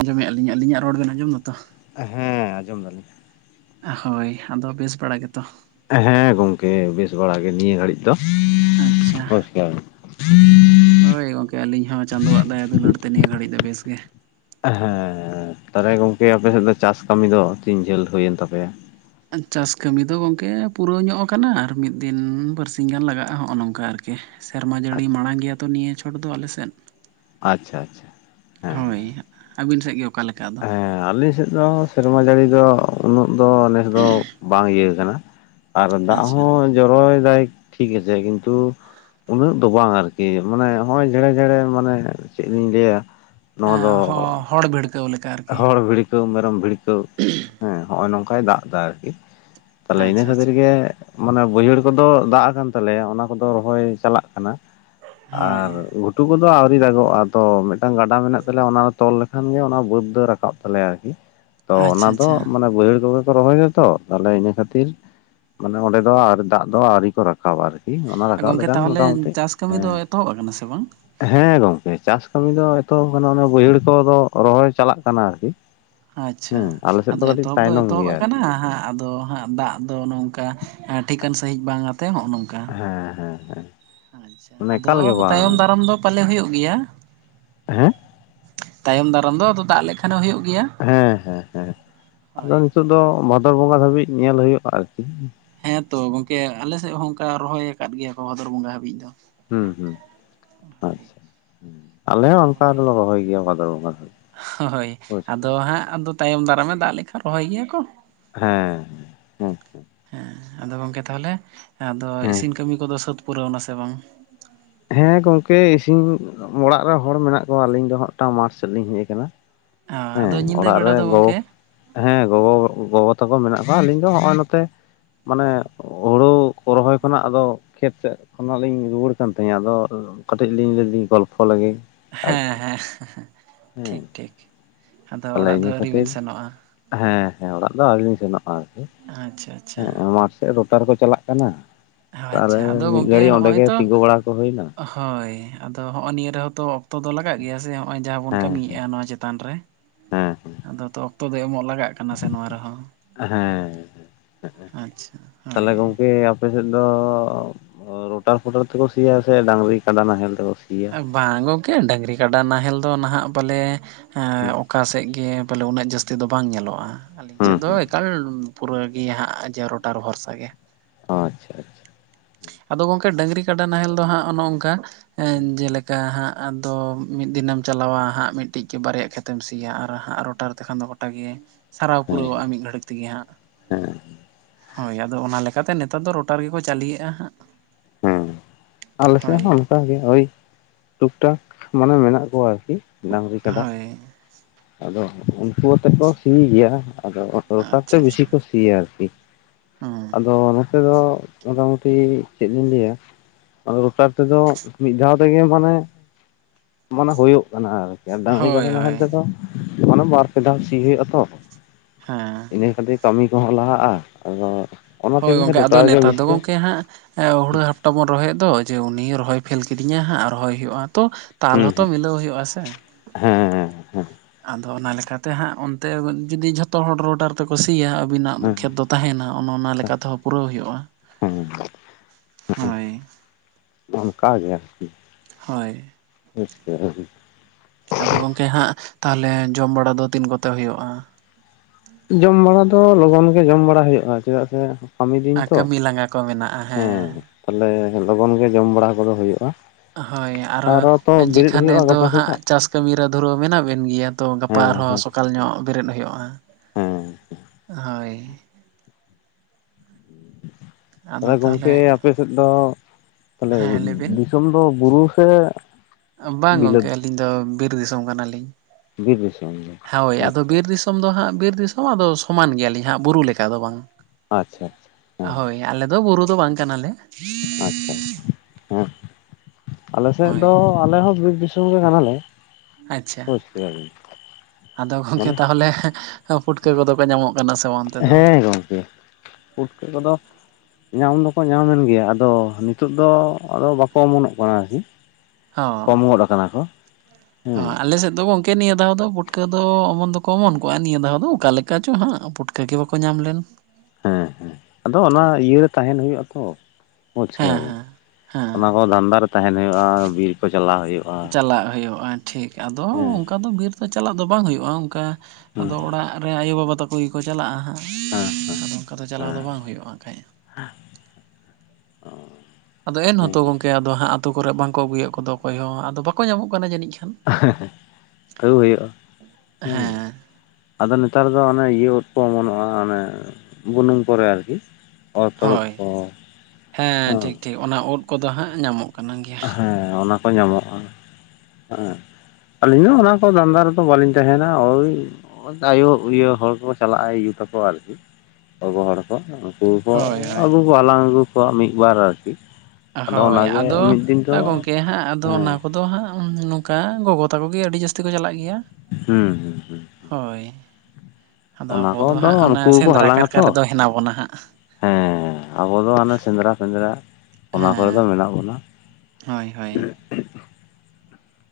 ᱟᱸᱡᱚᱢᱮ ᱟᱞᱤᱧ᱾ ᱟᱞᱤᱧᱟᱜ ᱨᱚᱲ ᱵᱮᱱ ᱟᱸᱡᱚᱢ ᱫᱟᱛᱚ? ᱦᱮᱸ ᱟᱸᱡᱚᱢ ᱫᱟᱞᱤᱧ᱾ ᱦᱳᱭ ᱟᱫᱚ ᱵᱮᱥ ᱵᱟᱲᱟ ᱜᱮᱛᱚ? ᱦᱮᱸ ᱜᱚᱝᱠᱮ ᱵᱮᱥ ᱵᱟᱲ ᱜᱮ ᱱᱤᱭᱟᱹ ᱜᱷᱟᱹᱲᱤᱡ ᱫᱚ᱾ ᱟᱪᱪᱷᱟ ᱵᱩᱡ ᱠᱮᱫᱵᱤᱱ? ᱦᱳᱭ ᱜᱚᱝᱠᱮ ᱟᱹᱞᱤᱧ ᱦᱚᱸ ᱪᱟᱸᱫᱳᱣᱟᱜ ᱫᱟᱭᱟ ᱫᱩᱞᱟᱹᱲ ᱛᱮ ᱱᱤᱭᱟᱹ ᱜᱷᱟᱹᱲᱤᱡ ᱫᱚ ᱵᱮᱥ ᱜᱮ᱾ ᱦᱮᱸ ᱛᱟᱞᱦᱮ ᱜᱚᱝᱠᱮ ᱟᱯᱮ ᱥᱮᱫ ᱫᱚ ᱪᱟᱥ ᱠᱟᱹᱢᱤ ᱫᱚ ᱛᱤᱱ ᱡᱷᱟᱹᱞ ᱦᱩᱭᱮᱱ ᱛᱟᱯᱮᱭᱟ? ᱪᱟᱥ ᱠᱟᱹᱢᱤ ᱫᱚ ᱜᱚᱝᱠᱮ ᱯᱩᱨᱟᱹᱣ ᱧᱚᱜ ᱠᱟᱱᱟ ᱟᱨ ᱢᱤᱫ ᱫᱤᱱ ᱵᱟᱨᱥᱤᱧ ᱜᱟᱱ ᱞᱟᱜᱟᱜ-ᱟ ᱦᱚᱸᱜ-ᱚ ᱱᱚᱝᱠᱟ ᱟᱨᱠᱤ᱾ ᱥᱮᱨᱢᱟ ᱡᱟᱹᱲᱤ ᱢᱟᱲᱟᱝ ᱜᱮᱭᱟ ᱛᱚ ᱱᱤᱭᱟᱹ ᱪᱷᱚᱴ ᱫᱚ ᱟᱞᱮ ᱥᱮᱫ᱾ ᱟᱪᱪᱷᱟ ᱟᱪᱪᱷᱟ ᱦᱮᱸ ᱦᱳᱭ᱾ ᱟᱹᱵᱤᱱ ᱥᱮᱫ ᱜᱮ ᱚᱠᱟᱞᱮᱠᱟ ᱟᱫᱚ? ᱟᱞᱤ ᱥᱮᱫ ᱫᱚ ᱥᱮᱨᱢᱟ ᱡᱟᱹᱲᱤ ᱫᱚ ᱩᱱᱟᱹᱜ ᱫᱚ ᱱᱮᱥ ᱫᱚ ᱵᱟᱝ ᱤᱭᱟᱹᱣ ᱠᱟᱱᱟ᱾ ᱟᱨ ᱫᱟᱜ ᱟᱪᱪᱷᱟ ᱦᱚᱸ ᱡᱚᱨᱚᱭ ᱫᱟᱭ ᱴᱷᱤᱠ ᱟᱪᱷᱮ ᱠᱤᱱᱛᱩ ᱩᱱᱟᱹᱜ ᱫᱚ ᱵᱟᱝ ᱟᱨᱠᱤ ᱢᱟᱱᱮ ᱦᱚᱸᱜ-ᱚᱭ ᱡᱷᱮᱲᱮ ᱡᱷᱮᱲᱮ ᱢᱟᱱᱮ ᱪᱮᱫ ᱞᱤᱧ ᱞᱟᱹᱭᱟ ᱱᱚᱣᱟ ᱫᱚ ᱮᱸ ᱦᱚᱸ ᱦᱚᱲ ᱵᱷᱤᱲᱠᱟᱹᱣ ᱞᱟᱹᱜ ᱦᱚᱲ ᱵᱷᱤᱲᱠᱟᱹᱣ, ᱢᱮᱨᱚᱢ ᱵᱷᱤᱲᱠᱟᱹᱣ ᱦᱮᱸ ᱦᱚᱸᱜ-ᱚᱭ ᱱᱚᱝᱠᱟᱭ ᱫᱟᱜ ᱫᱟ ᱟᱨᱠᱤ᱾ ᱛᱟᱞᱦᱮ ᱤᱱᱟᱹ ᱟᱪᱪᱷᱟ ᱠᱷᱟᱹᱛᱤᱨ ᱟᱪᱪᱷᱟ ᱜᱮ ᱢᱟᱱᱮ ᱵᱟᱹᱭᱦᱟᱹᱲ ᱠᱚᱫᱚ ᱫᱟᱜ ᱟᱠᱟᱱ ᱛᱟᱞᱮᱭᱟ ᱚᱱᱟ ᱠᱚᱫᱚ ᱨᱚᱦᱚᱭ ᱪᱟᱞᱟᱜ ᱠᱟᱱᱟ᱾ ᱦᱳᱭ ᱟᱨ ᱜᱷᱩᱴ ᱞᱴᱩ ᱠᱚᱫᱚ ᱟᱣᱨᱤ ᱫᱟᱜᱚᱜ-ᱟ᱾ ᱛᱚ ᱢᱮᱫᱴᱟᱝ ᱜᱟᱰᱟ ᱢᱮᱱᱟᱜ ᱛᱟᱞᱮᱭᱟ ᱚᱱᱟ ᱛᱮ ᱛᱚᱞ ᱞᱮᱠᱷᱟᱱ ᱜᱮ ᱚᱱᱟ ᱵᱟᱹᱫᱽ [unintelligible] ᱨᱟᱠᱟᱵ ᱛᱟᱞᱮᱭᱟ ᱟᱨᱠᱤ᱾ ᱛᱚ ᱚᱱᱟ ᱟᱪᱪᱷᱟ ᱫᱚ ᱟᱪᱪᱷᱟ ᱢᱟᱱᱮ ᱵᱟᱹᱭᱦᱟᱹᱲ ᱠᱚᱜᱮ ᱠᱚ ᱨᱚᱦᱚᱭ ᱫᱟᱛᱚ ᱛᱟᱞᱦᱮ ᱤᱱᱟᱹ ᱠᱷᱟᱛᱤᱨ ᱢᱟᱱᱮ ᱚᱸᱰᱮ ᱫᱚ ᱟᱨ ᱫᱟᱜ ᱫᱚ ᱟᱣᱨᱤ ᱠᱚ ᱨᱟᱠ ᱨᱟᱠᱟᱵ ᱟᱨᱠᱤ ᱚᱱᱟ ᱨᱟᱠᱟᱵ ᱜᱚᱝᱠᱮ ᱞᱮᱠᱷᱟᱱ ᱛᱟᱦᱚᱞᱮ ᱢᱚᱴᱟᱢᱩᱴᱤ ᱪᱟᱥ ᱠᱟᱹᱢᱤ ᱫᱚ ᱦᱮᱸ ᱮᱛᱚᱦᱚᱵ ᱟᱠᱟᱱᱟ ᱥᱮ ᱵᱟᱝ? ᱦᱮᱸ ᱜᱚᱢᱠᱮ ᱪᱟᱥ ᱠᱟᱹᱢᱤ ᱫᱚ ᱮᱛᱚᱦᱚᱵ ᱠᱟᱱᱟ ᱚᱱᱟ ᱵᱟᱹᱭᱦᱟᱹᱲ ᱠᱚ ᱫᱚ ᱨᱚᱦᱚᱭ ᱪᱟᱞᱟᱜ ᱠᱟᱱᱟ ᱟᱨᱠᱤ᱾ ᱟᱪᱪᱷᱟ ᱦᱮᱸ ᱟᱞᱮ ᱥᱮᱫ ᱟᱫᱚ ᱠᱟᱹᱴᱤᱡ ᱮᱛᱚᱦᱚᱵ ᱫᱚ ᱛᱟᱭᱱᱚᱢ ᱮᱛᱚᱦᱚᱵ ᱜᱮᱭᱟ ᱟᱠᱟᱱᱟ ᱟᱨᱠᱤ ᱦᱟᱸᱜ ᱟᱫᱚ ᱦᱟᱸᱜ ᱫᱟᱜ ᱫᱚ ᱱᱚᱝᱠᱟ ᱴᱷᱤᱠᱟᱹᱱ ᱥᱟᱺᱦᱤᱡ ᱵᱟᱝ ᱟᱛᱮ ᱦᱚᱸᱜ-ᱚ ᱱᱚᱝᱠᱟ᱾ ᱦᱮᱸ ᱦᱮᱸ ᱦᱮᱸ᱾ ᱢᱟᱱᱮ ᱮᱠᱟᱞ ᱜᱮ ᱟᱪᱪᱷᱟ᱾ᱸᱟᱫᱚᱵ ᱵᱟᱝ ᱛᱟᱭᱚᱢ ᱫᱟᱨᱟᱢ ᱫᱚ ᱯᱟᱞᱮ ᱦᱩᱭᱩᱜ ᱜᱮᱭᱟ! ᱦᱮᱸ᱾ ᱛᱟᱭᱚᱢ ᱫᱟᱨᱟᱢ ᱫᱚ ᱟᱫᱚ ᱫᱟᱜ ᱞᱮᱠᱷᱟᱱᱮ ᱦᱳᱭᱳᱜ ᱜᱮᱭᱟ ᱾ ᱦᱮᱸ ᱦᱮᱸ ᱦᱮᱸ ᱟᱫᱚ ᱱᱤᱛᱚᱜ ᱫᱚ ᱵᱷᱟᱫᱚᱨ ᱵᱚᱸᱜᱟ ᱫᱷᱟᱹᱵᱤᱡ ᱧᱮᱞ ᱦᱳᱭᱳᱜᱼᱟ ᱟᱨᱠᱤ ᱾ ᱦᱮᱸ ᱛᱚ ᱜᱚᱝᱠᱮ ᱟᱞᱮ ᱥᱮᱜ ᱦᱚᱸ ᱚᱝᱠᱟ ᱨᱚᱦᱚᱭ ᱟᱠᱟᱫ ᱜᱮᱭᱟ ᱠᱚ ᱵᱷᱟᱫᱚᱨ ᱵᱚᱸᱜᱟ ᱦᱟᱹᱵᱤᱡ ᱫᱚ ᱾ ᱦᱩᱸ ᱦᱩᱸ ᱟᱪᱪᱷᱟ ᱾ ᱟᱞᱮ ᱦᱚᱸ ᱟᱫᱚ ᱚᱱᱠᱟ ᱜᱚᱝᱠᱮ ᱫᱚᱞᱮ ᱨᱚᱦᱚᱭ ᱜᱮᱭᱟ ᱵᱷᱟᱫᱚᱨ ᱵᱚᱸᱜᱟ ᱫᱷᱟᱹᱵᱤᱡ ᱦᱳᱭ ᱥᱮ ᱾ ᱦᱟᱸᱜ ᱟᱫᱚ ᱛᱟᱭᱚᱢ ᱫᱟᱨᱟᱢᱮ ᱫᱟᱜ ᱞᱮᱠᱷᱟᱱᱮ ᱨᱚᱦᱚᱭ ᱜᱮᱭᱟ ᱠᱚ ᱾ ᱦᱮᱸ ᱦᱮᱸ ᱾ ᱦᱮᱸ ᱟᱫᱚ ᱜᱚᱝᱠᱮ ᱛᱟᱦᱚᱞᱮ ᱟᱫᱚ ᱦᱮᱸ ᱤᱥᱤᱱ ᱠᱟᱹᱢᱤ ᱠᱚᱫᱚ ᱥᱟᱹᱛ ᱯᱩᱨᱟᱹᱣ ᱱᱟᱥᱮ ᱵᱟᱝ? ᱦᱮᱸ ᱜᱚᱝᱠᱮ ᱤᱥᱤᱱ ᱚᱲᱟᱜ ᱨᱮ ᱦᱚᱲ ᱢᱮᱱᱟᱜ ᱠᱚᱣᱟ ᱟᱹᱞᱤᱧ ᱫᱚ ᱦᱟᱸᱜ ᱴᱟᱝ ᱢᱟᱴᱷ ᱥᱮᱫ ᱞᱤᱧ ᱦᱮᱡ ᱠᱟᱱᱟ ᱾ ᱟᱫᱚ ᱦᱮᱸ ᱧᱤᱫᱟᱹ ᱚᱲᱟᱜ ᱨᱮ ᱵᱮᱲᱟ ᱫᱚ ᱜᱚᱜᱚ ᱜᱚᱝᱠᱮ ᱦᱮᱸ ᱜᱚᱜᱚ ᱜᱚᱜᱚ ᱛᱟᱠᱚ ᱢᱮᱱᱟᱜ ᱠᱚᱣᱟ ᱟᱞᱤᱧ ᱫᱚ ᱦᱚᱜᱼᱚᱭ ᱱᱚᱛᱮ ᱢᱟᱱᱮ ᱦᱳᱲᱳ ᱨᱚᱦᱚᱭ ᱠᱷᱚᱱᱟᱜ ᱟᱫᱚ ᱠᱷᱮᱛ ᱥᱮᱫ ᱠᱷᱚᱱᱟᱜ ᱞᱤᱧ ᱨᱩᱣᱟᱹᱲ ᱠᱟᱱ ᱛᱟᱦᱮᱸᱜ ᱟᱫᱚ ᱠᱟᱹᱴᱤᱡ ᱞᱤᱧ ᱞᱮᱭᱤᱧ ᱜᱚᱞᱯᱚ ᱞᱮᱜᱮ ᱾ ᱦᱮᱸ ᱦᱮᱸ, ᱴᱷᱤᱠ ᱴᱷᱤᱠ ᱾ ᱛᱟᱦᱚᱞᱮ ᱤᱱᱟᱹ ᱠᱷᱟᱹᱛᱤᱨ, ᱦᱮᱸ ᱦᱮᱸ ᱚᱲᱟᱜ ᱫᱚ ᱟᱹᱣᱨᱤ ᱞᱤᱧ ᱥᱮᱱᱚᱜᱼᱟ ᱟᱨᱠᱤ ᱟᱪᱪᱷᱟ ᱾ ᱟᱪᱪᱷᱟ ᱦᱮᱸ ᱢᱟᱴᱷ ᱥᱮᱜ ᱨᱚᱴᱟᱨ ᱠᱚ ᱪᱟᱞᱟᱜ ᱠᱟᱱᱟ ᱾ ᱛᱟᱦᱚᱞᱮ ᱟᱪᱪᱷᱟ ᱟᱫᱚ ᱢᱤᱫ ᱜᱚᱝᱠᱮ ᱜᱷᱟᱹᱲᱤᱡ ᱦᱚᱜᱼᱚᱭ ᱚᱸᱰᱮᱜᱮ ᱛᱚ ᱛᱤᱝᱜᱩ ᱵᱟᱲᱟ ᱠᱚ ᱦᱩᱭᱱᱟ ᱾ ᱦᱳᱭ, ᱟᱫᱚ ᱦᱚᱜᱼᱚ ᱱᱤᱭᱟᱹ ᱨᱮᱦᱚᱸ ᱛᱚ ᱚᱠᱛᱚ ᱫᱚ ᱞᱟᱜᱟᱜ ᱜᱮᱭᱟ ᱥᱮ ᱦᱚᱸᱜᱼᱚᱭ ᱡᱟᱦᱟᱸ ᱵᱚᱱ ᱠᱟᱹᱢᱤᱭᱮᱜᱼᱟ ᱱᱚᱣᱟ ᱪᱮᱛᱟᱱ ᱨᱮ ᱾ ᱦᱮᱸ ᱟᱫᱚ ᱛᱚ ᱚᱠᱛᱚ ᱫᱚ ᱮᱢᱚᱜ ᱞᱟᱜᱟᱜ ᱠᱟᱱᱟ ᱥᱮ ᱱᱚᱣᱟ ᱨᱮᱦᱚᱸ, ᱦᱮᱸ ᱟᱪᱪᱷᱟ, ᱦᱳᱭ ᱾ ᱟᱯᱮᱥᱮᱫ ᱫᱚ ᱨᱚᱴᱟᱨ ᱯᱷᱚᱴᱟᱨ ᱛᱮᱠᱚ ᱥᱤᱭᱟ ᱥᱮ ᱰᱟᱝᱨᱤ ᱠᱟᱰᱟ ᱱᱟᱦᱮᱞ ᱛᱮᱠᱚ ᱥᱤᱭᱟ? ᱵᱟᱝ ᱜᱚᱝᱠᱮ ᱰᱟᱹᱟᱝᱨᱤ ᱠᱟᱰᱟ ᱱᱟᱦᱮᱞ ᱫᱚ ᱱᱟᱦᱟᱜ ᱵᱚᱞᱮ ᱮᱸ ᱦᱩᱸ ᱚᱠᱟ ᱥᱮᱜ ᱜᱮ ᱛᱟᱦᱚᱞᱮ ᱩᱱᱟᱹᱜ ᱡᱟᱹᱥᱛᱤ ᱫᱚ ᱵᱟᱝ ᱧᱮᱞᱚᱜᱼᱟ, ᱟᱹᱞᱤᱧ ᱥᱮᱜ ᱦᱩᱸ ᱫᱚ ᱦᱩᱸ ᱮᱠᱟᱞ ᱯᱩᱨᱟᱹ ᱜᱤ ᱦᱟᱸᱜ ᱡᱮ ᱨᱚᱴᱟᱨ ᱵᱷᱚᱨᱥᱟ ᱜᱮ ᱾ ᱟᱪᱪᱷᱟ ᱾ ᱟᱫᱚ ᱜᱚᱝᱠᱮ ᱰᱟᱹᱝᱨᱤ ᱠᱟᱰᱟ ᱱᱟᱦᱮᱞ ᱫᱚ ᱦᱟᱸᱜ ᱚᱱᱚᱼᱚᱝᱠᱟ ᱮᱸ ᱡᱮᱞᱮᱠᱟ ᱦᱟᱸᱜ ᱟᱫᱚ ᱢᱤᱫ ᱫᱤᱱᱮᱢ ᱪᱟᱞᱟᱣᱟ ᱦᱟᱸᱜ ᱢᱤᱫᱴᱤᱡ ᱠᱤ ᱵᱟᱨᱭᱟ ᱠᱷᱮᱛᱮᱢ ᱥᱤᱭᱟ ᱟᱨ ᱦᱟᱸᱜ ᱨᱚᱴᱟᱨ ᱛᱮᱠᱷᱟᱱ ᱫᱚ ᱜᱚᱴᱟ ᱜᱮ ᱥᱟᱨᱟᱣ ᱦᱮᱸ ᱯᱩᱨᱟᱹᱣᱟᱜᱼᱟ ᱢᱤᱫ ᱜᱷᱟᱹᱲᱤᱠ ᱛᱤᱜᱤ ᱦᱟᱸᱜ ᱾ ᱦᱮᱸ ᱦᱳᱭ, ᱟᱫᱚ ᱚᱱᱟ ᱞᱮᱠᱟᱛᱮ ᱱᱮᱛᱟᱨ ᱫᱚ ᱨᱳᱴᱟᱨ ᱜᱮᱠᱚ ᱪᱟᱹᱞᱤᱭᱮᱜᱼᱟ ᱦᱟᱸᱜ ᱾ ᱦᱮᱸ, ᱟᱞᱮ ᱥᱮᱫ ᱦᱚᱸ ᱚᱱ ᱠᱟᱜᱮ ᱳᱭ ᱴᱩᱠ ᱴᱟᱠ ᱢᱟᱱᱮ ᱢᱮᱱᱟᱜ ᱠᱚᱭᱟ ᱟᱨᱠᱤ ᱰᱟᱹᱝᱨᱤ ᱠᱟᱰᱟ ᱾ ᱦᱳᱭ ᱟᱫᱚ ᱩᱱᱠᱩ ᱟᱛᱮᱜ ᱠᱚ ᱥᱤ ᱜᱤᱭᱟ ᱟᱫᱚ ᱨᱚᱴᱟᱨ ᱛᱮ ᱵᱤᱥᱤ ᱠᱚ ᱥᱤᱭᱟ ᱟᱨᱠᱤ ᱾ ᱦᱩᱸ ᱾ ᱛᱚ ᱱᱚᱛᱮ ᱫᱚ ᱢᱚᱴᱟᱢᱩᱴᱤ ᱪᱮᱫ ᱞᱤᱧ ᱞᱮᱭᱟ? ᱨᱚᱴᱟᱨ ᱛᱮᱫᱚ ᱢᱤᱫ ᱫᱷᱟᱣ ᱛᱮᱜᱮ ᱢᱟᱱᱮ ᱢᱟᱱᱮ ᱦᱳᱭᱳᱜ ᱠᱟᱱᱟ ᱟᱨ ᱠᱤ ᱟᱨ ᱰᱟᱹᱝᱨᱤ ᱦᱳᱭ ᱠᱟᱰᱟ ᱱᱟᱦᱮᱞ ᱦᱳᱭ ᱛᱮᱫᱚ ᱢᱟᱱᱮ ᱵᱟᱨ ᱯᱮ ᱫᱷᱟᱣ ᱥᱤ ᱦᱳᱭᱳᱜᱼᱟ ᱛᱚ ᱾ ᱦᱮᱸ ᱾ ᱤᱱᱟᱹ ᱠᱷᱟᱹᱛᱤᱨ ᱠᱟᱹᱢᱤ ᱠᱚᱦᱚᱸ ᱞᱟᱦᱟᱜᱼᱟ, ᱟᱫᱚ ᱚᱱᱟ ᱦᱳᱭ, ᱛᱮᱜᱮ ᱜᱚᱝᱠᱮ ᱟᱫᱚ ᱨᱳᱴᱟᱨ ᱜᱮ ᱱᱮᱛᱟᱨ ᱫᱚ ᱵᱮᱥᱤ ᱜᱚᱝᱠᱮ ᱦᱟᱸᱜ ᱦᱮᱸ, ᱦᱩᱲᱟᱹ ᱦᱟᱯᱴᱟ ᱵᱚᱱ ᱨᱚᱦᱚᱭᱮᱜ ᱫᱚ ᱡᱮ ᱩᱱᱤ ᱨᱚᱦᱚᱭ ᱯᱷᱮᱞ ᱠᱤᱫᱤᱧᱟ ᱦᱟᱸᱜ ᱨᱚᱦᱚᱭ ᱦᱳᱭᱳᱜᱼᱟ ᱛᱚ ᱾ ᱦᱩᱸ ᱦᱩᱸ ᱦᱮᱸ ᱾ ᱟᱫᱚ ᱚᱱᱟ ᱞᱮᱠᱟᱛᱮ ᱦᱟᱸᱜ ᱚᱱᱛᱮ ᱡᱩᱫᱤ ᱡᱷᱚᱛᱚ ᱦᱚᱲ ᱨᱳᱴᱟᱨ ᱛᱮᱠᱚ ᱥᱤᱭᱟ ᱟᱹᱵᱤᱱᱟᱜ ᱦᱮᱸ ᱠᱷᱮᱛ ᱫᱚ ᱛᱟᱦᱮᱱᱟ ᱚᱱᱚ ᱚᱱᱟ ᱞᱮᱠᱟ ᱛᱮᱦᱚᱸ ᱯᱩᱨᱟᱹᱣ ᱦᱩᱭᱩᱜᱼᱟ ᱾ ᱦᱮᱸ ᱦᱳᱭ ᱾ ᱚᱱᱠᱟ ᱜᱮ ᱟᱨᱠᱤ ᱾ ᱦᱳᱭ᱾ [inaudible] ᱟᱫᱚ ᱜᱚᱝᱠᱮ ᱦᱟᱸᱜ ᱛᱟᱦᱞᱮ ᱡᱚᱢ ᱵᱟᱲᱟ ᱫᱚ ᱛᱤᱱ ᱠᱚᱛᱮ ᱦᱩᱭᱩᱜᱼᱟ? ᱡᱚᱢ ᱵᱟᱲᱟ ᱫᱚ ᱞᱚᱜᱚᱱ ᱜᱮ ᱡᱚᱢ ᱵᱟᱲᱟ ᱦᱩᱭᱩᱜᱼᱟ ᱪᱮᱫᱟᱜ ᱥᱮᱼᱼ ᱟ ᱠᱟᱹᱢᱤ ᱞᱟᱸᱜᱟ ᱠᱚ ᱢᱮᱱᱟᱜᱼᱟ ᱦᱮᱸ ᱛᱟᱦᱞᱮ ᱞᱚᱜᱚᱱ ᱜᱮ ᱡᱚᱢ ᱵᱟᱲᱟ ᱠᱚᱫᱚ ᱦᱩᱭᱩᱜᱼᱟ᱾ ᱦᱳᱭ ᱟᱨᱚᱼᱼ ᱟᱨᱚ ᱛᱚ ᱵᱮᱨᱮᱫ ᱡᱮᱠᱷᱟᱱᱮ ᱦᱩᱭᱩᱜᱼᱟ ᱫᱚ ᱜᱟᱯᱟ ᱦᱟᱸᱜ ᱥᱮᱛᱟᱜ ᱪᱟᱥ ᱠᱟᱹᱢᱤ ᱨᱮ ᱫᱷᱩᱨᱟᱹᱣ ᱢᱮᱱᱟᱜ ᱵᱮᱱ ᱜᱮᱭᱟ, ᱛᱚ ᱜᱟᱯᱟ ᱦᱮᱸ ᱟᱨᱦᱚᱸ ᱦᱮᱸ ᱥᱚᱼᱼ ᱠᱟᱞ ᱧᱚᱜ ᱵᱮᱨᱮᱫ ᱦᱩᱭᱩᱜᱼᱟ᱾ ᱦᱮᱸ ᱦᱳᱭ ᱛᱟᱦᱞᱮ ᱟᱫᱚ ᱛᱟᱦᱚᱞᱮ ᱜᱚᱝᱠᱮ ᱟᱯᱮᱥᱮᱫ ᱫᱚ ᱛᱟᱦᱞᱮ ᱦᱮᱸ ᱞᱟᱹᱭ ᱵᱤᱱ ᱫᱤᱥᱚᱢ ᱫᱚ ᱵᱩᱨᱩ ᱥᱮᱼᱼ ᱵᱟᱝ ᱜᱚᱝᱠᱮ ᱟᱹᱞᱤᱧ ᱫᱚ ᱵᱤᱨ ᱫᱤᱥᱚᱢ ᱠᱟᱱᱟᱞᱤᱧ, ᱵᱤᱨ ᱫᱤᱥᱚᱢ ᱜᱮ? ᱦᱳᱭ ᱟᱫᱚ ᱟᱪᱪᱷᱟ ᱵᱤᱨ ᱫᱤᱥᱚᱢᱼᱼ ᱥᱚᱢ ᱫᱚ ᱦᱟᱸᱜ ᱵᱤᱨ ᱫᱤᱥᱚᱢ ᱟᱫᱚ ᱥᱚᱢᱟᱱ ᱜᱮᱭᱟᱞᱤᱧ ᱦᱟᱸᱜ ᱵᱩᱨᱩ ᱞᱮᱠᱟ ᱫᱚ ᱵᱟᱝ᱾ ᱟᱪᱪᱷᱟ ᱦᱮᱸ ᱦᱳᱭ ᱟᱞᱮ ᱫᱚ ᱵᱩᱨᱩ ᱫᱚ ᱵᱟᱝ ᱠᱟᱱᱟᱞᱮ᱾ ᱟᱪᱪᱷᱟ ᱦᱮᱸ ᱟᱞᱮᱥᱮᱫ ᱫᱚ ᱦᱳᱭ ᱟᱞᱮ ᱦᱚᱸ ᱵᱤᱨ ᱫᱤᱥᱚᱢ ᱜᱮ ᱠᱟᱱᱟᱞᱮ᱾ ᱟᱪᱪᱷᱟ, ᱵᱩᱡᱽ ᱠᱮᱫᱟᱵᱤᱱ ᱟᱫᱚ ᱜᱚᱝᱠᱮ ᱢᱟᱱᱮ ᱛᱟᱦᱚᱞᱮᱼᱼ ᱯᱷᱩᱴᱠᱟᱹ ᱠᱚᱫᱚ ᱠᱚ ᱧᱟᱢᱚᱜ ᱠᱟᱱᱟ ᱥᱮ ᱵᱟᱝ? ᱚᱱᱛᱮ ᱫᱚ? ᱦᱮᱸ ᱜᱚᱢᱠᱮ ᱯᱩᱴᱠᱟᱹ ᱠᱚᱫᱚᱼᱼ ᱧᱟᱢ ᱫᱚᱠᱚ ᱧᱟᱢᱮᱱ ᱜᱮᱭᱟ ᱟᱫᱚ ᱱᱤᱛᱚᱜ ᱫᱚ ᱟᱫᱚ ᱵᱟᱠᱚ ᱚᱢᱚᱱᱚᱜ ᱠᱟᱱᱟ ᱟᱨᱠᱤ᱾ ᱠᱚᱢ ᱜᱚᱫ ᱟᱠᱟᱱᱟ ᱠᱚ᱾ ᱚ ᱦᱮᱸ ᱟᱞᱮ ᱥᱮᱫ ᱫᱚ ᱜᱚᱝᱼᱼ ᱠᱮ ᱱᱤᱭᱟᱹ ᱫᱷᱟᱣ ᱫᱚ ᱯᱩᱴᱠᱟᱹ ᱫᱚ ᱚᱢᱚᱱ ᱫᱚᱠᱚ ᱚᱢᱚᱱ ᱠᱚᱜᱼᱟ, ᱱᱤᱭᱟᱹ ᱫᱷᱟᱣ ᱫᱚ ᱚᱠᱟ ᱞᱮᱠᱟ ᱪᱚ ᱦᱟᱸᱜ ᱯᱩᱴᱠᱟᱹ ᱜᱮ ᱵᱟᱠᱚ ᱧᱟᱢᱞᱮᱱ᱾ ᱦᱮᱸ ᱦᱮᱸ, ᱟᱫᱚ ᱚᱱᱟ ᱤᱭᱟᱹ ᱨᱮ ᱛᱟᱦᱮᱱ ᱦᱩᱭᱩᱜ-ᱟ ᱛᱚ᱾ ᱵᱩᱡᱷ ᱦᱮᱸ ᱠᱮᱫᱟᱵᱤᱱ ᱦᱮᱸ ᱦᱮᱸ᱾ ᱚᱱᱟ ᱠᱚ ᱫᱷᱟᱱᱫᱟ ᱨᱮ ᱛᱟᱦᱮᱱ ᱦᱩᱭᱩᱜᱼᱟ, ᱵᱤᱨ ᱠᱚ ᱪᱟᱞᱟᱣ ᱦᱩᱭᱩᱜᱼᱟ᱾ ᱞᱟᱜ ᱦᱩᱭᱩᱜᱼᱟ ᱴᱷᱤᱠ, ᱟᱫᱚ ᱦᱮᱸ ᱚᱱᱠᱟ ᱫᱚ ᱵᱤᱨ ᱫᱚ ᱪᱟᱞᱟᱜ ᱫᱚ ᱵᱟᱝ ᱦᱩᱭᱩᱜᱼᱟ ᱚᱱᱠᱟ ᱦᱮᱸ ᱟᱫᱚ ᱚᱲᱟᱜᱼᱼ ᱨᱮ ᱟᱭᱳ-ᱵᱟᱵᱟ ᱛᱟᱠᱚ ᱜᱮᱠᱚ ᱪᱟᱞᱟᱜᱼᱟ ᱦᱟᱸᱜ ᱦᱮᱸ ᱟᱫᱚ ᱚᱱᱠᱟ ᱫᱚ ᱪᱟᱞᱟᱣ ᱫᱚ ᱵᱟᱝ ᱦᱩᱭᱩᱜᱼᱟ ᱟᱸᱠ-ᱠᱷᱟᱡ᱾ ᱚᱸ ᱟᱫᱚ ᱮᱱᱦᱚᱛᱚ ᱜᱚᱝᱠᱮ ᱟᱫᱚ ᱦᱟᱸᱜ ᱟᱛᱳ ᱠᱚᱨᱮᱜ ᱵᱟᱝᱠᱚ ᱟᱹᱜᱩᱭᱮᱫ ᱠᱚ ᱫᱚ ᱚᱠᱚᱭ ᱦᱚᱸ ᱟᱫᱚ ᱵᱟᱠᱚ ᱧᱟᱢᱚᱜ ᱠᱟᱱᱟ ᱡᱟᱹᱱᱤᱡ ᱠᱷᱟᱱ᱾ ᱛᱟᱹᱣ ᱦᱩᱭᱩᱜᱼᱟ᱾ ᱦᱮᱸ ᱟᱫᱚ ᱱᱮᱛᱟᱨ ᱫᱚ ᱚᱱᱮ ᱤᱭᱟᱹ ᱩᱫ ᱠᱚ ᱚᱢᱚᱱᱚᱜᱼᱟ ᱚᱱᱮ ᱵᱩᱱᱩᱢ ᱠᱚᱨᱮ ᱟᱨᱠᱤ᱾ ᱚᱨᱛᱳᱫ ᱳᱫ ᱦᱳᱭ ᱠᱚ ᱦᱮᱸ᱾ ᱚᱱᱟ ᱳᱫ ᱠᱚᱫᱚ ᱦᱟᱸᱜ ᱧᱟᱢᱚᱜᱼᱼ ᱦᱮᱸ ᱚᱱᱟ ᱠᱚ ᱧᱟᱢᱚᱜ-ᱟ ᱦᱮᱸ᱾ ᱟᱹᱞᱤᱧ ᱫᱚ ᱚᱱᱟ ᱠᱚ ᱫᱟᱱᱫᱟ ᱨᱮ ᱫᱚ ᱵᱟᱹᱞᱤᱧ ᱛᱟᱦᱮᱱᱟ ᱳᱭᱼᱼ ᱟᱭᱳ ᱤᱭᱟᱹ ᱦᱚᱲ ᱠᱚᱠᱚ ᱪᱟᱞᱟᱜᱼᱟ ᱭᱩ ᱛᱟᱠᱚ ᱟᱨᱠᱤ, ᱜᱚᱜᱚ ᱦᱚᱲ ᱠᱚ᱾ ᱩᱱᱠᱩ [unintelligible] ᱠᱚ ᱦᱳᱭ ᱦᱳᱭ ᱟᱹᱜᱩ ᱠᱚᱣᱟ ᱦᱟᱞᱟᱝ ᱟᱹᱜᱩ ᱠᱚᱣᱟ ᱢᱤᱫ-ᱵᱟᱨ ᱟᱨᱠᱤ᱾ ᱟᱫᱚ ᱦᱳᱭ ᱚᱱᱟᱜᱮ ᱟᱫᱚ ᱢᱤᱫ ᱫᱤᱱ ᱫᱚ ᱜᱚᱝᱠᱮ ᱦᱟᱸᱜ ᱟᱫᱚ ᱚᱱᱟ ᱦᱮᱸ ᱠᱚᱫᱼᱼ ᱫᱚ ᱦᱟᱸᱜ ᱱᱚᱝᱠᱟ ᱜᱚᱜᱚ ᱛᱟᱠᱚ ᱜᱮ ᱟᱹᱰᱤ ᱡᱟᱹᱥᱛᱤ ᱠᱚ ᱪᱟᱞᱟᱜ ᱜᱮᱭᱟ᱾ ᱦᱩᱸ ᱦᱩᱸ ᱦᱳᱭ᱾ ᱟᱫᱚ ᱚᱱᱟ ᱟᱵᱚ ᱫᱚ ᱦᱟᱸᱜ ᱠᱚᱫᱚ ᱚᱱᱟ ᱩᱱᱠᱩ ᱥᱮᱸᱫᱽᱨᱟ-ᱠᱟᱨᱠᱟ ᱨᱮᱫᱚ ᱦᱮᱱᱟ ᱵᱚᱱᱟ ᱦᱟᱸᱜ᱾ ᱦᱮᱸᱻ ᱟᱵᱚ ᱫᱚ ᱦᱟᱱᱮ ᱥᱮᱸᱫᱽᱨᱟᱼ ᱯᱮᱸᱫᱽᱨᱟ ᱚᱱᱟ ᱠᱚᱨᱮ ᱦᱮᱸ ᱫᱚ ᱢᱮᱱᱟᱜ ᱵᱚᱱᱟ᱾ ᱦᱳᱭ ᱦᱳᱭ᱾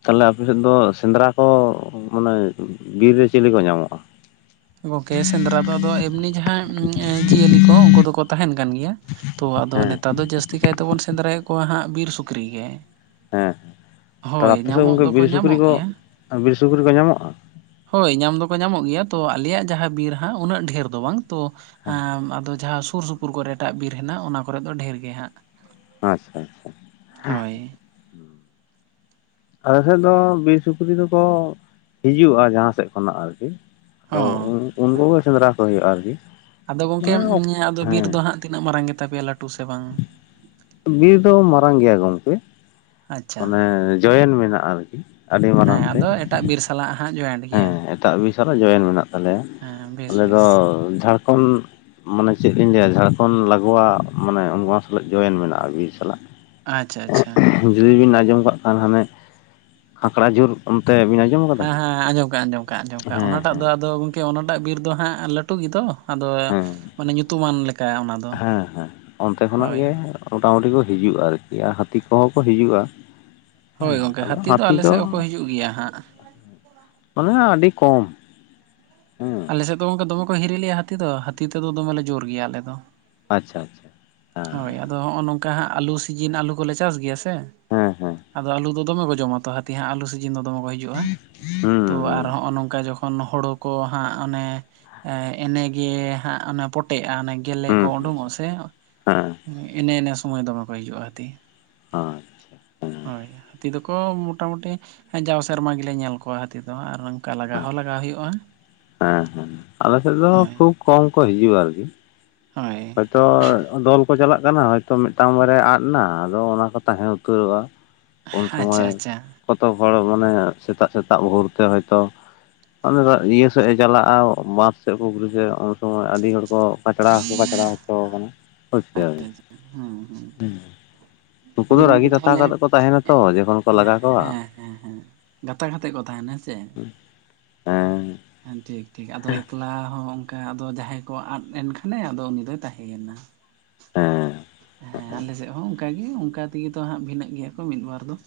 ᱛᱟᱦᱚᱞᱮ ᱟᱯᱮ ᱥᱮᱫ ᱫᱚ ᱥᱮᱸᱫᱽᱨᱟ ᱠᱚ ᱢᱟᱱᱮ ᱵᱤᱨ ᱨᱮ ᱪᱤᱞᱤ ᱠᱚ ᱧᱟᱢᱚᱜ-ᱟ? ᱜᱚᱝᱠᱮ ᱥᱮᱸᱫᱽᱨᱟ ᱫᱚ ᱟᱫᱚ ᱮᱢᱱᱤ ᱡᱟᱦᱟᱸ ᱮᱸ ᱡᱤᱭᱟᱹᱞᱤ ᱠᱚ ᱩᱱᱠᱩ ᱫᱚᱠᱚ ᱛᱟᱦᱮᱱ ᱠᱟᱱ ᱜᱮᱭᱟ, ᱛᱳ ᱟᱫᱚ ᱦᱮᱸ ᱱᱮᱛᱟᱨ ᱫᱚ ᱡᱟᱹᱥᱛᱤ ᱠᱟᱭᱛᱮᱵᱚᱱ ᱥᱮᱸᱫᱽᱨᱟᱭᱮᱫ ᱠᱚᱣᱟ ᱦᱟᱸᱜ ᱵᱤᱨ ᱥᱩᱠᱨᱤ ᱜᱮ᱾ ᱦᱮᱸ ᱛᱚ ᱦᱳᱭ ᱟᱯᱮ ᱥᱮᱫ ᱧᱟᱢᱚᱜ ᱜᱚᱝᱠᱮ ᱫᱚᱠᱚ ᱵᱤᱨ ᱥᱩᱠᱨᱤ ᱧᱟᱢᱚᱜ ᱠᱚ ᱜᱮᱭᱟ ᱵᱤᱨ ᱥᱩᱠᱨᱤ ᱠᱚ ᱧᱟᱢᱚᱜ-ᱟ? ᱦᱳᱭ ᱧᱟᱢ ᱫᱚᱠᱚ ᱧᱟᱢᱚᱜ ᱜᱮᱭᱟ, ᱛᱳ ᱟᱞᱮᱭᱟᱜ ᱡᱟᱦᱟᱸ ᱵᱤᱨ ᱦᱟᱸᱜ ᱩᱱᱟᱹᱜ ᱰᱷᱮᱨ ᱫᱚ ᱵᱟᱝ᱾ ᱛᱚ ᱦᱮᱸ ᱟᱫᱚ ᱡᱟᱦᱟᱸ ᱥᱩᱨ ᱥᱩᱯᱩᱨ ᱠᱚᱨᱮᱜ ᱮᱴᱟᱜ ᱵᱤᱨ ᱦᱮᱱᱟᱜ ᱚᱱᱟ ᱠᱚᱨᱮᱜ ᱫᱚ ᱰᱷᱮᱨ ᱜᱮ ᱦᱟᱸᱜ ᱟᱪᱪᱷᱟ ᱦᱳᱭ ᱟᱞᱮ ᱥᱮᱫ ᱫᱚ ᱵᱤᱨ ᱥᱩᱠᱨᱤ ᱫᱚᱠᱚ ᱦᱤᱡᱩᱜ-ᱟ ᱡᱟᱦᱟᱸ ᱥᱮᱫ ᱠᱷᱚᱱᱟᱜ ᱟᱨᱠᱤ ᱟᱫᱚ ᱦᱚᱸ ᱩᱱ ᱩᱱᱠᱩᱜᱮ ᱥᱮᱸᱫᱽᱨᱟ ᱠᱚ ᱦᱩᱭᱩᱜ-ᱟ ᱟᱨᱠᱤ ᱟᱫᱚ ᱜᱚᱝᱠᱮ ᱢᱟᱱᱮ ᱟᱫᱚ ᱵᱤᱨ ᱦᱮᱸ ᱫᱚ ᱦᱟᱸᱜ ᱛᱤᱱᱟᱹᱜ ᱢᱟᱨᱟᱝ ᱜᱮᱛᱟ ᱯᱮᱭᱟ ᱞᱟᱹᱴᱩ ᱥᱮ ᱵᱟᱝ? ᱵᱤᱨ ᱫᱚ ᱢᱟᱨᱟᱝ ᱜᱮᱭᱟ ᱜᱚᱝᱠᱮ ᱟᱪᱪᱷᱟ ᱢᱟᱱᱮ ᱡᱚᱭᱮᱱ ᱢᱮᱱᱟᱜ-ᱟ ᱟᱨᱠᱤ ᱟᱹᱰᱤ ᱦᱮᱸ ᱢᱟᱨᱟᱝ ᱛᱮ ᱟᱫᱚ ᱮᱴᱟᱜ ᱵᱤᱨ ᱥᱟᱞᱟᱜ ᱦᱟᱸᱜ ᱡᱚᱭᱮᱱᱴ ᱦᱮᱸ ᱜᱮᱭᱟ ᱮᱴᱟᱜ ᱵᱤᱨᱥᱞᱟᱜ ᱡᱚᱭᱮᱱ ᱢᱮᱱᱟᱜ ᱛᱟᱞᱮᱭᱟ ᱦᱮᱸ ᱵᱮᱥ ᱟᱞᱮ ᱫᱚ ᱵᱮᱥ ᱡᱷᱟᱲᱠᱷᱚᱸᱰ ᱢᱟᱱᱮ ᱪᱮᱫ ᱞᱤᱧ ᱞᱟᱹᱭᱟ ᱡᱷᱟᱲᱠᱷᱚᱸᱰ ᱞᱟᱜᱚᱣᱟ ᱢᱟᱱᱮ ᱚᱱᱟ ᱥᱟᱞᱟᱜ ᱡᱚᱭᱮᱱ ᱢᱮᱱᱟᱜ-ᱟ ᱵᱤᱨ ᱥᱟᱞᱟᱜ ᱟᱪᱪᱷᱟ ᱟᱪᱪᱷᱟ ᱡᱩᱫᱤ ᱵᱤᱱ ᱟᱸᱡᱚᱢ ᱠᱟᱜ ᱠᱷᱟᱱ ᱦᱟᱱᱮ ᱠᱷᱠᱲᱟ ᱡᱷᱩᱨ ᱚᱱᱛᱮ ᱵᱤᱱ ᱟᱸᱡᱚᱢ ᱠᱟᱫᱟ ᱦᱮᱸ ᱠᱤ ᱦᱮᱸ ᱟᱸᱡᱚᱢ ᱠᱟᱜ ᱟᱸᱡᱚᱢ ᱠᱟᱜ ᱟᱸᱡᱚᱢ ᱠᱟᱜ ᱦᱮᱸ ᱚᱱᱟᱴᱟᱜ ᱫᱚ ᱦᱮᱸ ᱟᱫᱚ ᱜᱚᱝᱠᱮ ᱚᱱᱟᱴᱟᱜ ᱵᱤᱨ ᱫᱚ ᱦᱟᱸᱜ ᱞᱟᱹᱴᱩ ᱜᱮᱫᱚ ᱟᱫᱚ ᱦᱮᱸ ᱢᱟᱱᱮ ᱧᱩᱛᱩᱢᱟᱱ ᱞᱮᱠᱟ ᱚᱱᱟᱫᱚ ᱦᱳᱭ ᱢᱳᱚᱴᱟ ᱢᱩᱴᱤ ᱠᱚ ᱦᱤᱡᱩᱜ-ᱟ ᱟᱨᱠᱤ ᱟᱨ ᱦᱟᱹᱛᱤ ᱠᱚᱦᱚᱸ ᱠᱚ ᱦᱤᱡᱩᱜ-ᱟ ᱦᱳᱭ ᱜᱚᱝᱠᱮ ᱦᱟᱹᱛᱤ ᱫᱚ ᱟᱞᱮ ᱥᱮᱫ ᱦᱚᱸᱠᱚ ᱦᱤᱡᱩᱜ ᱜᱮᱭᱟ ᱦᱟᱸᱜ ᱚᱱᱴᱱᱮ ᱟᱹᱰᱤ ᱠᱚᱢ ᱦᱮᱸ ᱟᱞᱮᱥᱮᱫ ᱫᱚ ᱜᱚᱝᱠᱮ ᱫᱚᱢᱮ ᱠᱚ ᱦᱤᱨᱤ ᱞᱮᱭᱟ ᱦᱟᱹᱛᱤ ᱫᱚ ᱦᱟᱹᱛᱤ ᱛᱮᱫᱚ ᱫᱚᱢᱮᱞᱮ ᱡᱳᱨ ᱜᱮᱭᱟ ᱟᱞᱮᱫ ᱟᱪᱪᱷᱟ ᱟᱪᱪᱷᱟᱮᱜ ᱦᱳᱭ ᱟᱫᱚ ᱦᱚᱸᱜ-ᱚ ᱱᱚᱝᱠᱟ ᱦᱟᱸᱜ ᱟᱹᱞᱩ ᱥᱤᱡᱤᱱ ᱟᱹᱞᱩ ᱠᱚᱞᱮ ᱪᱟᱥ ᱜᱮᱭᱟ ᱥᱮ ᱦᱮᱸ ᱦᱮᱸ ᱟᱫᱚ ᱟᱞᱩ ᱫᱚ ᱫᱚᱢᱮ ᱠᱚ ᱡᱚᱢᱟ ᱛᱚ ᱦᱟᱹᱛᱤ ᱦᱟᱸᱜ ᱟᱞᱩ ᱥᱤᱡᱤᱱ ᱫᱚ ᱫᱚᱢᱮ ᱠᱚ ᱦᱤᱡᱩᱜ-ᱟ ᱛᱚ ᱦᱩᱸ ᱟᱨ ᱦᱩᱸ ᱦᱚᱜᱚ ᱱᱚᱝᱠᱟ ᱡᱚᱠᱷᱚᱱ ᱠᱷᱚᱱ ᱦᱳᱲᱳ ᱠᱚ ᱦᱟᱸᱜ ᱚᱱᱮ ᱮᱱᱮᱜᱮ ᱦᱟᱸᱜ ᱚᱱᱮ ᱯᱚᱴ ᱛᱮ ᱟ ᱜᱮᱞᱮ ᱠᱚ ᱦᱩᱸ ᱩᱰᱩᱝ ᱟ ᱥᱮ ᱦᱮᱸ ᱮᱱᱮ ᱮᱱᱮ ᱥᱚᱢᱚᱭ ᱫᱚᱢᱮᱠᱚ ᱦᱤᱡᱩᱜ-ᱟ ᱦᱟᱹᱛᱤ ᱟᱪᱷᱟ ᱦᱮ ᱦᱳᱭ ᱦᱟᱹᱛᱤ ᱫᱚᱠᱚ ᱢᱚᱴᱟᱢᱩᱴᱤ ᱡᱟᱣ ᱥᱮᱨᱢᱟ ᱜᱮᱞᱮ ᱧᱮᱞ ᱠᱚᱣᱟ ᱦᱟᱹᱛᱤ ᱫᱚ ᱟᱨ ᱚᱱᱠᱟ ᱞᱟᱜᱟᱣ ᱦᱚᱸ ᱞᱟᱜᱟᱣ ᱦᱩᱭᱩᱜ-ᱟ ᱦᱮᱸ ᱦᱮᱸ ᱟᱞᱮᱥᱮᱫ ᱫᱚ ᱠᱷᱩᱵ ᱠᱚᱢ ᱠᱚ ᱦᱤᱡᱩᱜ-ᱟ ᱟᱨᱠᱤ ᱦᱳᱭ ᱛᱚ ᱫᱚᱞ ᱠᱚ ᱪᱟᱞᱟᱜ ᱠᱟᱱᱟ ᱦᱚᱭᱛᱚ ᱢᱤᱫᱴᱟᱝ ᱵᱟᱨᱭᱟ ᱟᱫ ᱱᱟ ᱟᱫᱚ ᱚᱱᱟ ᱠᱚ ᱛᱟᱦᱮᱸ ᱩᱛᱟᱹᱨᱚᱜ-ᱟ ᱩᱱ ᱥᱚᱢᱚᱭ ᱟᱪᱪᱷᱟ ᱟᱪᱪᱷᱟ ᱠᱚᱛ ᱦᱚᱲ ᱢᱟᱱᱮ ᱥᱤᱛᱟᱜ ᱥᱤᱛᱟᱜ ᱵᱷᱳᱨᱛᱮ ᱦᱚᱭᱛᱳ ᱟᱞᱮᱫᱚ ᱤᱭᱟᱹ ᱥᱮᱫ ᱮ ᱪᱟᱞᱟᱜ-ᱟ ᱢᱟᱫ ᱥᱮᱫ [unintelligible] ᱩᱱ ᱥᱚᱢᱚᱭ ᱟᱹᱰᱤ ᱦᱚᱲ ᱠᱚ ᱯᱟᱪᱪᱲᱟ ᱦᱚᱸᱠᱚ ᱯᱟᱪᱪᱲᱟᱣ ᱦᱚᱪᱚ ᱠᱟᱱᱟ ᱵᱩᱡ ᱟᱪᱪᱷᱟ ᱠᱤᱫᱟ ᱵᱤᱱ ᱟᱪᱪᱷᱟ ᱦᱮᱸ ᱦᱮᱸ ᱩᱱᱩᱠᱩ ᱟᱫᱚ ᱫᱚ ᱨᱟᱹᱜᱤ ᱜᱚᱢᱠᱮ ᱛᱟᱛᱟ ᱛᱟᱦᱚᱞᱮ ᱠᱟᱛᱮᱫ ᱠᱚ ᱛᱟᱦᱮᱱᱟ ᱛᱚ ᱡᱚᱠᱷᱚᱱ ᱠᱚ ᱞᱟᱜᱟ ᱠᱚᱣᱟ ᱦᱮᱸ ᱦᱮᱸ ᱜᱟᱛᱟ ᱜᱟᱛᱮ ᱠᱚ ᱛᱟᱦᱮᱱᱟ ᱦᱮᱸᱥᱮ ᱦᱮᱸ ᱦᱮᱸ ᱴᱷᱤᱠ ᱴᱷᱤᱠ ᱟᱫᱚ ᱮᱠᱞᱟ ᱦᱚᱸ ᱦᱮᱸ ᱟᱫᱚ ᱡᱟᱦᱟᱸᱭ ᱠᱚᱭᱟᱜ ᱟᱫ ᱮᱱ ᱠᱷᱟᱱᱮ ᱟᱫᱚ ᱩᱱᱤ ᱫᱚᱭ ᱛᱟᱦᱮᱸᱭᱮᱱᱟ ᱾ ᱦᱮᱸ ᱦᱮᱸ ᱟᱞᱮ ᱥᱮᱫ ᱦᱚᱸ ᱚᱱᱠᱟᱜᱮ ᱚᱱᱠᱟ ᱛᱮᱜᱮ ᱛᱚ ᱦᱟᱸᱜ ᱵᱷᱤᱱᱟᱹᱜ ᱜᱮᱭᱟ ᱠᱚ ᱢᱤᱫ ᱵᱟᱨ ᱫᱚ ᱾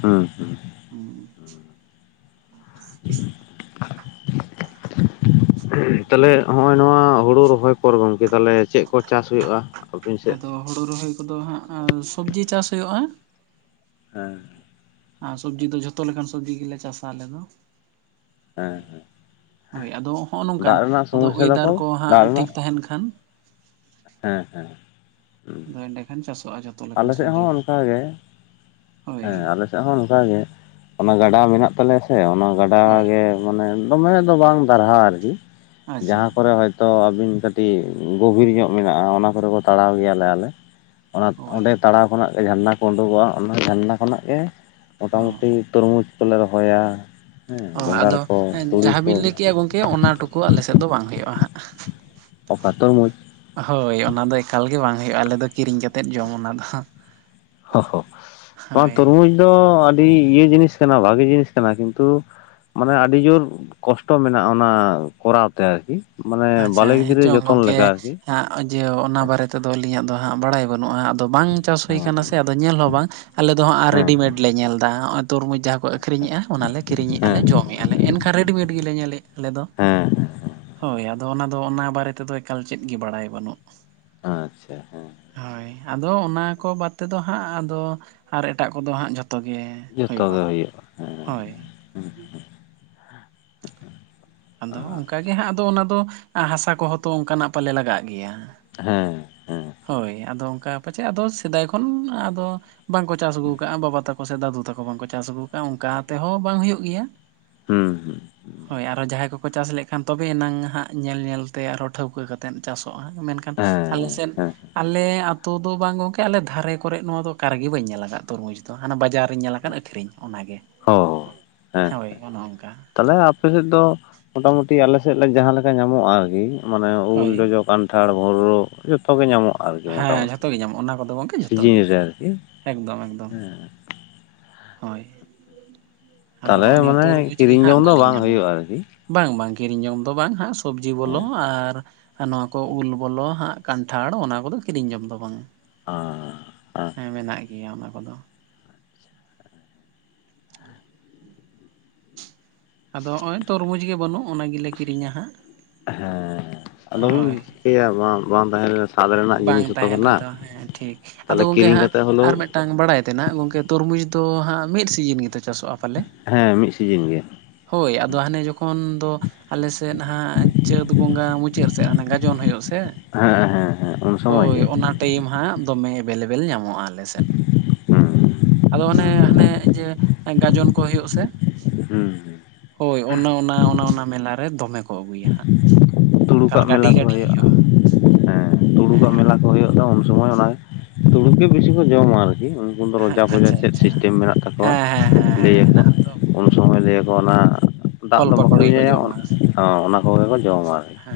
ᱦᱮᱸ ᱦᱮᱸ ᱦᱩᱸ [inaudible] [inaudible] ᱛᱟᱦᱞᱮ ᱦᱚᱜ-ᱚᱭ ᱱᱚᱣᱟ ᱦᱩᱲᱩ ᱨᱚᱦᱚᱭ ᱯᱚᱨ ᱜᱚᱝᱠᱮ ᱛᱟᱦᱞᱮ ᱪᱮᱫ ᱠᱚ ᱪᱟᱥ ᱦᱩᱭᱩᱜ-ᱟ? ᱟᱫᱚ ᱦᱳᱲᱳ ᱨᱚᱦᱚᱭ ᱠᱚᱫᱚ ᱦᱟᱸᱜ ᱥᱚᱵᱽᱡᱤ ᱪᱟᱥ ᱦᱩᱭᱩᱜ-ᱟ ᱾ ᱦᱮᱸ ᱟᱨ ᱥᱚᱵᱽᱡᱤ ᱫᱚ ᱡᱷᱚᱛᱚ ᱞᱮᱠᱟᱱ ᱥᱚᱵᱽᱡᱤ ᱜᱮᱞᱮ ᱪᱟᱥᱟ ᱟᱞᱮ ᱫᱚ᱾ ᱦᱮᱸ ᱦᱮᱸ ᱦᱳᱭ ᱟᱫᱚ ᱦᱚᱜ-ᱚ ᱱᱚᱝᱠᱟᱱ ᱟᱫᱚ ᱚᱭᱮᱫᱟᱨ ᱛᱟᱠᱚ ᱠᱚ ᱫᱟᱜ ᱦᱟᱸᱜ ᱨᱮᱱᱟᱜ ᱴᱷᱤᱠ ᱛᱟᱦᱮᱱ ᱠᱷᱟᱱ ᱦᱮᱸ ᱦᱮᱸ ᱟᱫᱚ ᱮᱸᱰᱮᱠᱷᱟᱱ ᱪᱟᱥᱚᱜ-ᱟ ᱡᱷᱚ ᱟᱞᱮ ᱥᱮᱫ ᱦᱚᱸ ᱚᱱᱠᱟ ᱜᱮ ᱦᱳᱭ ᱦᱮᱸ ᱟᱞᱮ ᱥᱮ ᱥᱮᱜ ᱦᱚᱸ ᱚᱱᱠᱟ ᱜᱮ ᱚᱱᱟ ᱜᱟᱰᱟ ᱢᱮᱱᱟᱜ ᱛᱟᱞᱮᱭᱟ ᱥᱮ ᱚᱱᱟ ᱜᱟᱰᱟ ᱦᱳᱭ ᱜᱮ ᱢᱟᱱᱮ ᱫᱚᱢᱮ ᱫᱚ ᱵᱟᱝ ᱫᱟᱨᱦᱟ ᱟᱨᱠᱤ ᱟᱪᱪᱷᱟ ᱡᱟᱦᱟᱸ ᱠᱚᱨᱮ ᱦᱚᱭ ᱛᱚ ᱟᱹᱵᱤᱱ ᱠᱟᱹᱴᱤᱡ ᱜᱳᱵᱷᱤᱨ ᱧᱚᱜ ᱢᱮᱱᱟᱜ-ᱟ ᱚᱱᱟ ᱠᱚᱨᱮ ᱠᱚ ᱛᱟᱲᱟᱣ ᱜᱮᱭᱟᱞᱮ ᱟᱞᱮ ᱚᱱᱟ ᱚᱸᱰᱮ ᱦᱳᱭ ᱛᱟᱲᱟᱣ ᱠᱷᱚᱱᱟᱜ ᱜᱮ ᱡᱷᱟᱨᱱᱟ ᱠᱚ ᱳᱸᱰᱳᱜᱚ-ᱟ ᱚᱱᱟ ᱡᱷᱟᱨᱱᱟ ᱠᱷᱚᱱᱟᱜ ᱜᱮ ᱦᱚᱸ ᱢᱚᱴᱟᱢᱩᱴᱤ ᱛᱚᱨᱢᱩᱡᱽ ᱠᱚᱞᱮ ᱨᱚᱦᱚᱭᱟ᱾ ᱦᱮᱸ ᱚᱸ ᱵᱮᱸᱜᱟᱲ ᱟᱫᱚ ᱠᱚ ᱮ ᱛᱩᱲᱤ ᱡᱟᱦᱟᱸ ᱠᱚ ᱵᱤᱱ ᱞᱟᱹᱭ ᱠᱮᱜ-ᱟ ᱜᱚᱝᱠᱮ ᱚᱱᱟ ᱴᱩᱠᱩ ᱟᱞᱮ ᱥᱮᱫ ᱫᱚ ᱵᱟᱝ ᱦᱳᱭᱳᱜ-ᱟ ᱦᱟᱸᱜ᱾ ᱚᱠᱟ ᱛᱚᱨᱢᱩᱡᱽ? ᱦᱳᱭ ᱚᱱᱟ ᱫᱚ ᱮᱠᱟᱞ ᱜᱮ ᱵᱟᱝ ᱦᱩᱭᱩᱜᱼᱟ ᱟᱞᱮ ᱫᱚ ᱠᱤᱨᱤᱧ ᱠᱟᱛᱮᱫ ᱡᱚᱢ ᱚᱱᱟ ᱫᱚ᱾ ᱦᱚ ᱦᱚ ᱚᱱᱟ ᱦᱳᱭ ᱛᱚᱨᱢᱩᱡᱽ ᱫᱚ ᱟᱹᱰᱤ ᱤᱭᱟᱹ ᱡᱤᱱᱤᱥ ᱠᱟᱱᱟ ᱵᱷᱟᱜᱮ ᱡᱤᱱᱤᱥ ᱠᱟᱱᱟ ᱠᱤᱱᱛᱩ ᱢᱟᱱᱮ ᱟᱹᱰᱤ ᱡᱳᱨ ᱠᱚᱥᱴᱚ ᱢᱮᱱᱟᱜᱼᱟ ᱚᱱᱟ ᱠᱚᱨᱟᱣ ᱛᱮ ᱟᱨᱠᱤ᱾ ᱢᱟᱱᱮ ᱟᱪᱪᱷᱟ ᱵᱟᱞᱮ ᱜᱤᱫᱽᱨᱟᱹ ᱦᱮᱸᱪᱚᱝ ᱡᱚᱛᱚᱱ ᱞᱮᱠᱟ ᱜᱚᱝᱠᱮ ᱟᱨᱠᱤ᱾ ᱦᱟᱸᱜ ᱡᱟᱹᱣ ᱚᱱᱟ ᱵᱟᱨᱮ ᱛᱮᱫᱚ ᱟᱹᱞᱤᱧᱟᱜ ᱫᱚ ᱦᱟᱸᱜ ᱵᱟᱲᱟᱭ ᱵᱟᱹᱱᱩᱜᱼᱟ ᱟᱫᱚ ᱵᱟᱝ ᱪᱟᱥ ᱦᱩᱭ ᱠᱟᱱᱟ ᱥᱮ ᱦᱮᱸ ᱟᱫᱚ ᱧᱮᱞ ᱦᱚᱸ ᱵᱟᱝ ᱟᱞᱮ ᱫᱚ ᱦᱟᱸᱜ ᱨᱮᱰᱤᱢᱮᱰ ᱦᱮᱸ ᱞᱮ ᱧᱮᱞ ᱮᱫᱟ ᱦᱚᱸᱜ-ᱚᱭ ᱛᱩᱨᱢᱩᱡᱽ ᱡᱟᱦᱟᱸ ᱠᱚ ᱟᱹᱠᱷᱨᱤᱧᱮᱜ-ᱟ ᱚᱱᱟᱞᱮ ᱠᱤᱨᱤᱧᱮᱜ-ᱟ ᱦᱮᱸ ᱞᱮ ᱡᱚᱢᱮᱜ-ᱟ ᱞᱮ ᱮᱱᱠᱷᱟᱱ ᱨᱮᱰᱤᱢᱮᱰ ᱜᱮᱞᱮ ᱧᱮᱞᱮᱜ-ᱟ ᱟᱞᱮ ᱫᱚ᱾ ᱦᱮᱸ ᱟᱪᱪᱷᱟ ᱦᱮᱸ ᱦᱮᱸ ᱦᱮᱸ ᱦᱳᱭ ᱟᱫᱚ ᱚᱱᱟ ᱫᱚ ᱚᱱᱟ ᱵᱟᱨᱮ ᱛᱮᱫᱚ ᱮᱠᱟᱞ ᱪᱮᱫ ᱜᱮ ᱵᱟᱲᱟᱭ ᱵᱟᱹᱱᱩᱜ᱾ ᱟᱪᱪᱷᱟ ᱦᱮᱸ᱾ ᱦᱳᱭ ᱟᱫᱚ ᱚᱱᱟ ᱠᱚ ᱵᱟᱫᱽ ᱛᱮᱫᱚ ᱦᱟᱸᱜ ᱟᱫᱚ ᱟᱨ ᱮᱴᱟᱜ ᱠᱚᱫᱚ ᱦᱟᱸᱜ ᱡᱷᱚ -ᱛᱚ ᱜᱮ ᱦᱩᱭᱩᱜ-ᱟ ᱦᱳᱭ ᱾ ᱦᱩᱸ ᱦᱩᱸ᱾ ᱟᱫᱚ ᱚᱱᱠᱟ ᱜᱮ ᱟᱪᱪᱷᱟ ᱦᱟᱸᱜ ᱟᱫᱚ ᱚᱱᱟ ᱫᱚ ᱦᱟᱥᱟ ᱠᱚᱦᱚᱸ ᱛᱚ ᱚᱱᱠᱟᱱᱟᱜ ᱯᱟᱞᱮ ᱞᱟᱜᱟᱜ ᱜᱮᱭᱟ? ᱦᱮᱸ᱾ ᱦᱮᱸ ᱦᱳᱭ ᱟᱫᱚ ᱚᱱᱠᱟ ᱯᱟᱪᱮᱫ ᱟᱫᱚ ᱥᱮᱫᱟᱭ ᱠᱷᱚᱱ ᱟᱫᱚ ᱵᱟᱝᱠᱚ ᱪᱟᱥ ᱟᱹᱜᱩ ᱠᱟᱜᱼᱟ ᱵᱟᱵᱟ ᱛᱟ ᱠᱚ ᱥᱮ ᱫᱟᱫᱩ ᱛᱟᱠᱚ ᱵᱟᱝᱠᱚ ᱪᱟᱥ ᱟᱹᱜᱩ ᱠᱟᱜᱼᱟ ᱚᱱᱠᱟ ᱛᱮᱦᱚᱸ ᱵᱟᱝ ᱦᱩᱭᱩᱜ ᱜᱮᱭᱟ᱾ ᱦᱩᱸ ᱦᱩᱸ᱾ ᱦᱳᱭ ᱟᱨᱚ ᱡᱟᱦᱟᱸᱭ ᱠᱚᱠᱚ ᱪᱟᱥ ᱞᱮᱠᱷᱟᱱ ᱛᱚᱵᱮᱭᱮᱱᱟᱝ ᱦᱟᱸᱜ ᱧᱮᱞ ᱧᱮᱞᱛᱮ ᱟᱨᱦᱚᱸ ᱴᱷᱟᱹᱣᱠᱟᱹ ᱠᱟ ᱛᱮᱱ ᱪᱟᱥᱚᱜᱼᱟ ᱢᱮᱱᱠᱷᱟᱱ ᱟᱞᱮ ᱦᱮᱸ ᱥᱮᱫ ᱦᱮᱸ ᱮ ᱟᱛᱳ ᱫᱚ ᱵᱟᱝ ᱜᱚᱝᱠᱮ ᱟᱞᱮ ᱫᱷᱟᱨᱮ ᱠᱚᱨᱮ ᱱᱚᱣᱟ ᱫᱚ ᱚᱠᱟ ᱨᱮᱜᱮ ᱵᱟᱹᱧ ᱧᱮᱞ ᱟᱠᱟᱫ ᱛᱚᱨᱢᱩᱡᱽ ᱫᱚ ᱦᱟᱱᱟ ᱵᱟᱡᱟᱨᱤᱧ ᱧᱮᱞ ᱟᱠᱟᱫ ᱟᱹᱠᱷᱨᱤᱧ᱾ ᱚᱱᱟᱜᱮ᱾ ᱦᱳ, ᱦᱮᱸ ᱦᱳᱭ ᱦᱮᱸ ᱚᱱᱮ ᱚᱱᱠᱟ ᱛᱟᱦᱚᱞᱮ ᱟᱯᱮ ᱥᱮᱫ ᱫᱚ ᱢᱚᱴᱟ ᱢᱩᱴᱤ ᱟᱞᱮ ᱥᱮᱫ ᱞᱮ ᱡᱟᱦᱟᱸ ᱞᱮᱠᱟ ᱧᱟᱢᱚᱜᱼᱟ ᱟᱨᱠᱤ ᱢᱟᱱᱮ ᱩᱞ ᱦᱳᱭ ᱡᱚᱡᱚ ᱠᱟᱱ ᱴᱷᱟᱲ ᱵᱷᱳᱬᱨᱳ [unintelligible] ᱛᱚ ᱜᱮ ᱧᱟᱢᱚᱜᱼᱟ ᱟᱨᱠᱤ ᱦᱮᱸ ᱢᱚᱴᱟᱢᱩᱴᱤ, ᱡᱷᱚᱛᱚ ᱜᱮ ᱧᱟᱢᱚᱜᱼᱟ ᱚᱱᱟ ᱠᱚᱫᱚ ᱜᱚᱝᱠᱮ ᱡᱷᱚᱛᱚ ᱥᱤᱡᱤᱱ ᱜᱮ ᱨᱮ ᱟᱨᱠᱤ ᱮᱠᱫᱚᱢ ᱮᱠᱫᱚᱢ ᱦᱳᱭ᱾ ᱟᱫᱚ ᱛᱟᱦᱚᱞᱮ ᱦᱚᱸᱜᱼᱚ ᱱᱤᱭᱟᱹ ᱢᱟᱱᱮ ᱛᱚᱨᱢᱩᱡᱽ ᱜᱮ ᱠᱤᱨᱤᱧ ᱡᱚᱢ ᱦᱟᱸᱜ ᱫᱚ ᱵᱟᱹᱞᱤᱧ ᱵᱟᱝ ᱧᱟᱢᱟ ᱦᱩᱭᱩᱜᱼᱟ ᱟᱨᱠᱤ? ᱵᱟᱝ ᱵᱟᱝ ᱠᱤᱨᱤᱧ ᱡᱚᱢ ᱫᱚ ᱵᱟᱝ ᱦᱟᱸᱜ ᱥᱚᱵᱽᱡᱤ ᱵᱚᱞᱚ ᱦᱮᱸ ᱟᱨ ᱟᱨ ᱱᱚᱣᱟ ᱠᱚ ᱩᱞ ᱵᱚᱞᱚ ᱦᱟᱸᱜ ᱠᱟᱱᱴᱷᱟᱲ ᱚᱱᱟ ᱠᱚᱫᱚ ᱠᱤᱨᱤᱧ ᱡᱚᱢ ᱫᱚ ᱵᱟᱝ᱾ ᱟᱻ ᱦᱮᱸ ᱢᱮᱱᱟᱜ ᱜᱮᱭᱟ ᱚᱱᱟ ᱠᱚᱫᱚ᱾ ᱟᱫᱚ ᱦᱚᱸᱜᱼᱚᱭ ᱛᱚᱨᱢᱩᱡᱽ ᱜᱮ ᱵᱟᱹᱱᱩᱜ ᱚᱱᱟ ᱜᱮᱞᱮ ᱠᱤᱨᱤᱧᱟ ᱦᱟᱸᱜ᱾ ᱦᱮᱸ ᱟᱫᱚ ᱵᱤᱱ ᱦᱳᱭ ᱪᱤᱠᱟᱹᱭᱟ ᱵᱟᱝ ᱵᱟᱝ ᱛᱟᱦᱮᱸ ᱞᱮ ᱵᱟᱝ ᱛᱟᱦᱮᱱ ᱨᱮᱫᱚ ᱦᱮᱸ ᱴᱷᱤᱠ ᱟᱫᱚ ᱛᱟᱦᱚᱞᱮ ᱜᱚᱝᱠᱮ ᱠᱤᱨᱤᱧ ᱦᱟᱸᱜ ᱠᱟᱛᱮ ᱟᱨ ᱦᱚᱞᱮᱣ ᱢᱤᱫ ᱴᱟᱝ ᱵᱟᱲᱟᱭ ᱛᱮᱦᱮᱱᱟ ᱜᱚᱝᱠᱮ ᱛᱚᱨᱢᱩᱡᱽ ᱫᱚ ᱦᱟᱸᱜ ᱢᱤᱫ ᱥᱤᱡᱤᱱ ᱜᱮᱛᱚ ᱪᱟᱥᱚᱜᱼᱟ ᱯᱟᱞᱮ? ᱦᱮᱸ ᱢᱤᱫ ᱥᱤᱡᱤᱱ ᱜᱮ ᱦᱳᱭ ᱟᱫᱚ ᱦᱟᱱᱮ ᱡᱚᱠᱷᱚᱱ ᱫᱚ ᱟᱞᱮᱥᱮᱫ ᱦᱟᱸᱜ ᱪᱟᱹᱛ ᱵᱚᱸᱜᱟ ᱢᱩᱪᱟᱹᱫ ᱥᱮᱫ ᱜᱟᱡᱚᱱ ᱦᱩᱭᱩᱜ ᱥᱮ ᱦᱮᱸ ᱦᱮᱸ ᱩᱱ ᱥᱚᱢᱚᱭ ᱦᱳᱭ ᱜᱮ ᱚᱱᱟ ᱴᱟᱭᱤᱢ ᱦᱟᱸᱜ ᱫᱚᱢᱮ ᱮᱵᱮᱞᱮᱵᱮᱞ ᱧᱟᱢᱚᱜ ᱟᱞᱮ ᱥᱮᱫ ᱦᱩᱸ ᱟᱫᱚ ᱚᱱᱮ ᱦᱟᱱᱮ ᱡᱮ ᱜᱟᱡᱚᱱ ᱠᱚ ᱦᱩᱭᱩᱜᱼᱟ ᱥᱮ ᱦᱩᱸ ᱦᱳᱭ ᱚᱱ ᱚᱱᱟ ᱚᱱᱟ ᱢᱮᱞᱟᱨᱮ ᱫᱚᱢᱮ ᱠᱚ ᱟᱹᱜᱩᱭᱟ ᱦᱟᱸᱜ᱾ ᱦᱩᱸ ᱮᱠᱟᱞ ᱛᱩᱲᱩᱠᱟᱜ ᱢᱮᱞᱟ ᱜᱟᱹᱰᱤ ᱠᱚ ᱜᱟᱹᱰᱤ ᱦᱩᱭᱩᱜᱼᱟ ᱦᱤᱡᱩᱜᱼᱟ ᱦᱮᱸ ᱛᱩᱲᱩᱠᱟᱜ ᱦᱮᱸ ᱢᱮᱞᱟ ᱠᱚ ᱦᱩᱭᱩᱜᱼᱟ ᱩᱱ ᱥᱩᱚᱢᱚᱭ ᱚᱱᱟ ᱛᱩᱲᱩᱠ ᱜᱮ ᱵᱤᱥᱤ ᱠᱚ ᱡᱚᱢᱟ ᱟᱨᱠᱤ ᱩᱱ ᱫᱚ ᱦᱮᱸ ᱨᱚᱡᱟ ᱯᱚᱡᱟ ᱟᱪᱪᱷᱟ ᱪᱮᱫ ᱟᱪᱪᱷᱟ ᱥᱤᱥᱴᱮᱢ ᱢᱮᱱᱟᱜ ᱛᱟᱠᱚᱣᱟ ᱦᱮᱸ ᱦᱮᱸ ᱦᱮᱸ ᱦᱮᱸ ᱞᱟᱹᱭ ᱟᱠᱚ ᱦᱮᱱᱟᱜ ᱟᱛᱚ ᱩᱱᱠᱩ ᱩᱱ ᱫᱚ ᱥᱚᱢᱚᱭ ᱞᱟᱹᱭ ᱟᱠᱚ ᱚᱱᱟ ᱫᱟᱜ ᱯᱷᱚᱞ ᱫᱚ ᱯᱟᱠᱚᱲ ᱵᱟᱠᱚ ᱜᱮᱠᱚ ᱧᱩᱭᱟ ᱡᱚᱢᱟ ᱚᱱᱟ ᱠᱚᱜᱮ ᱠᱚ ᱡᱚᱢᱟ ᱟᱨᱠᱤ ᱦᱮᱸ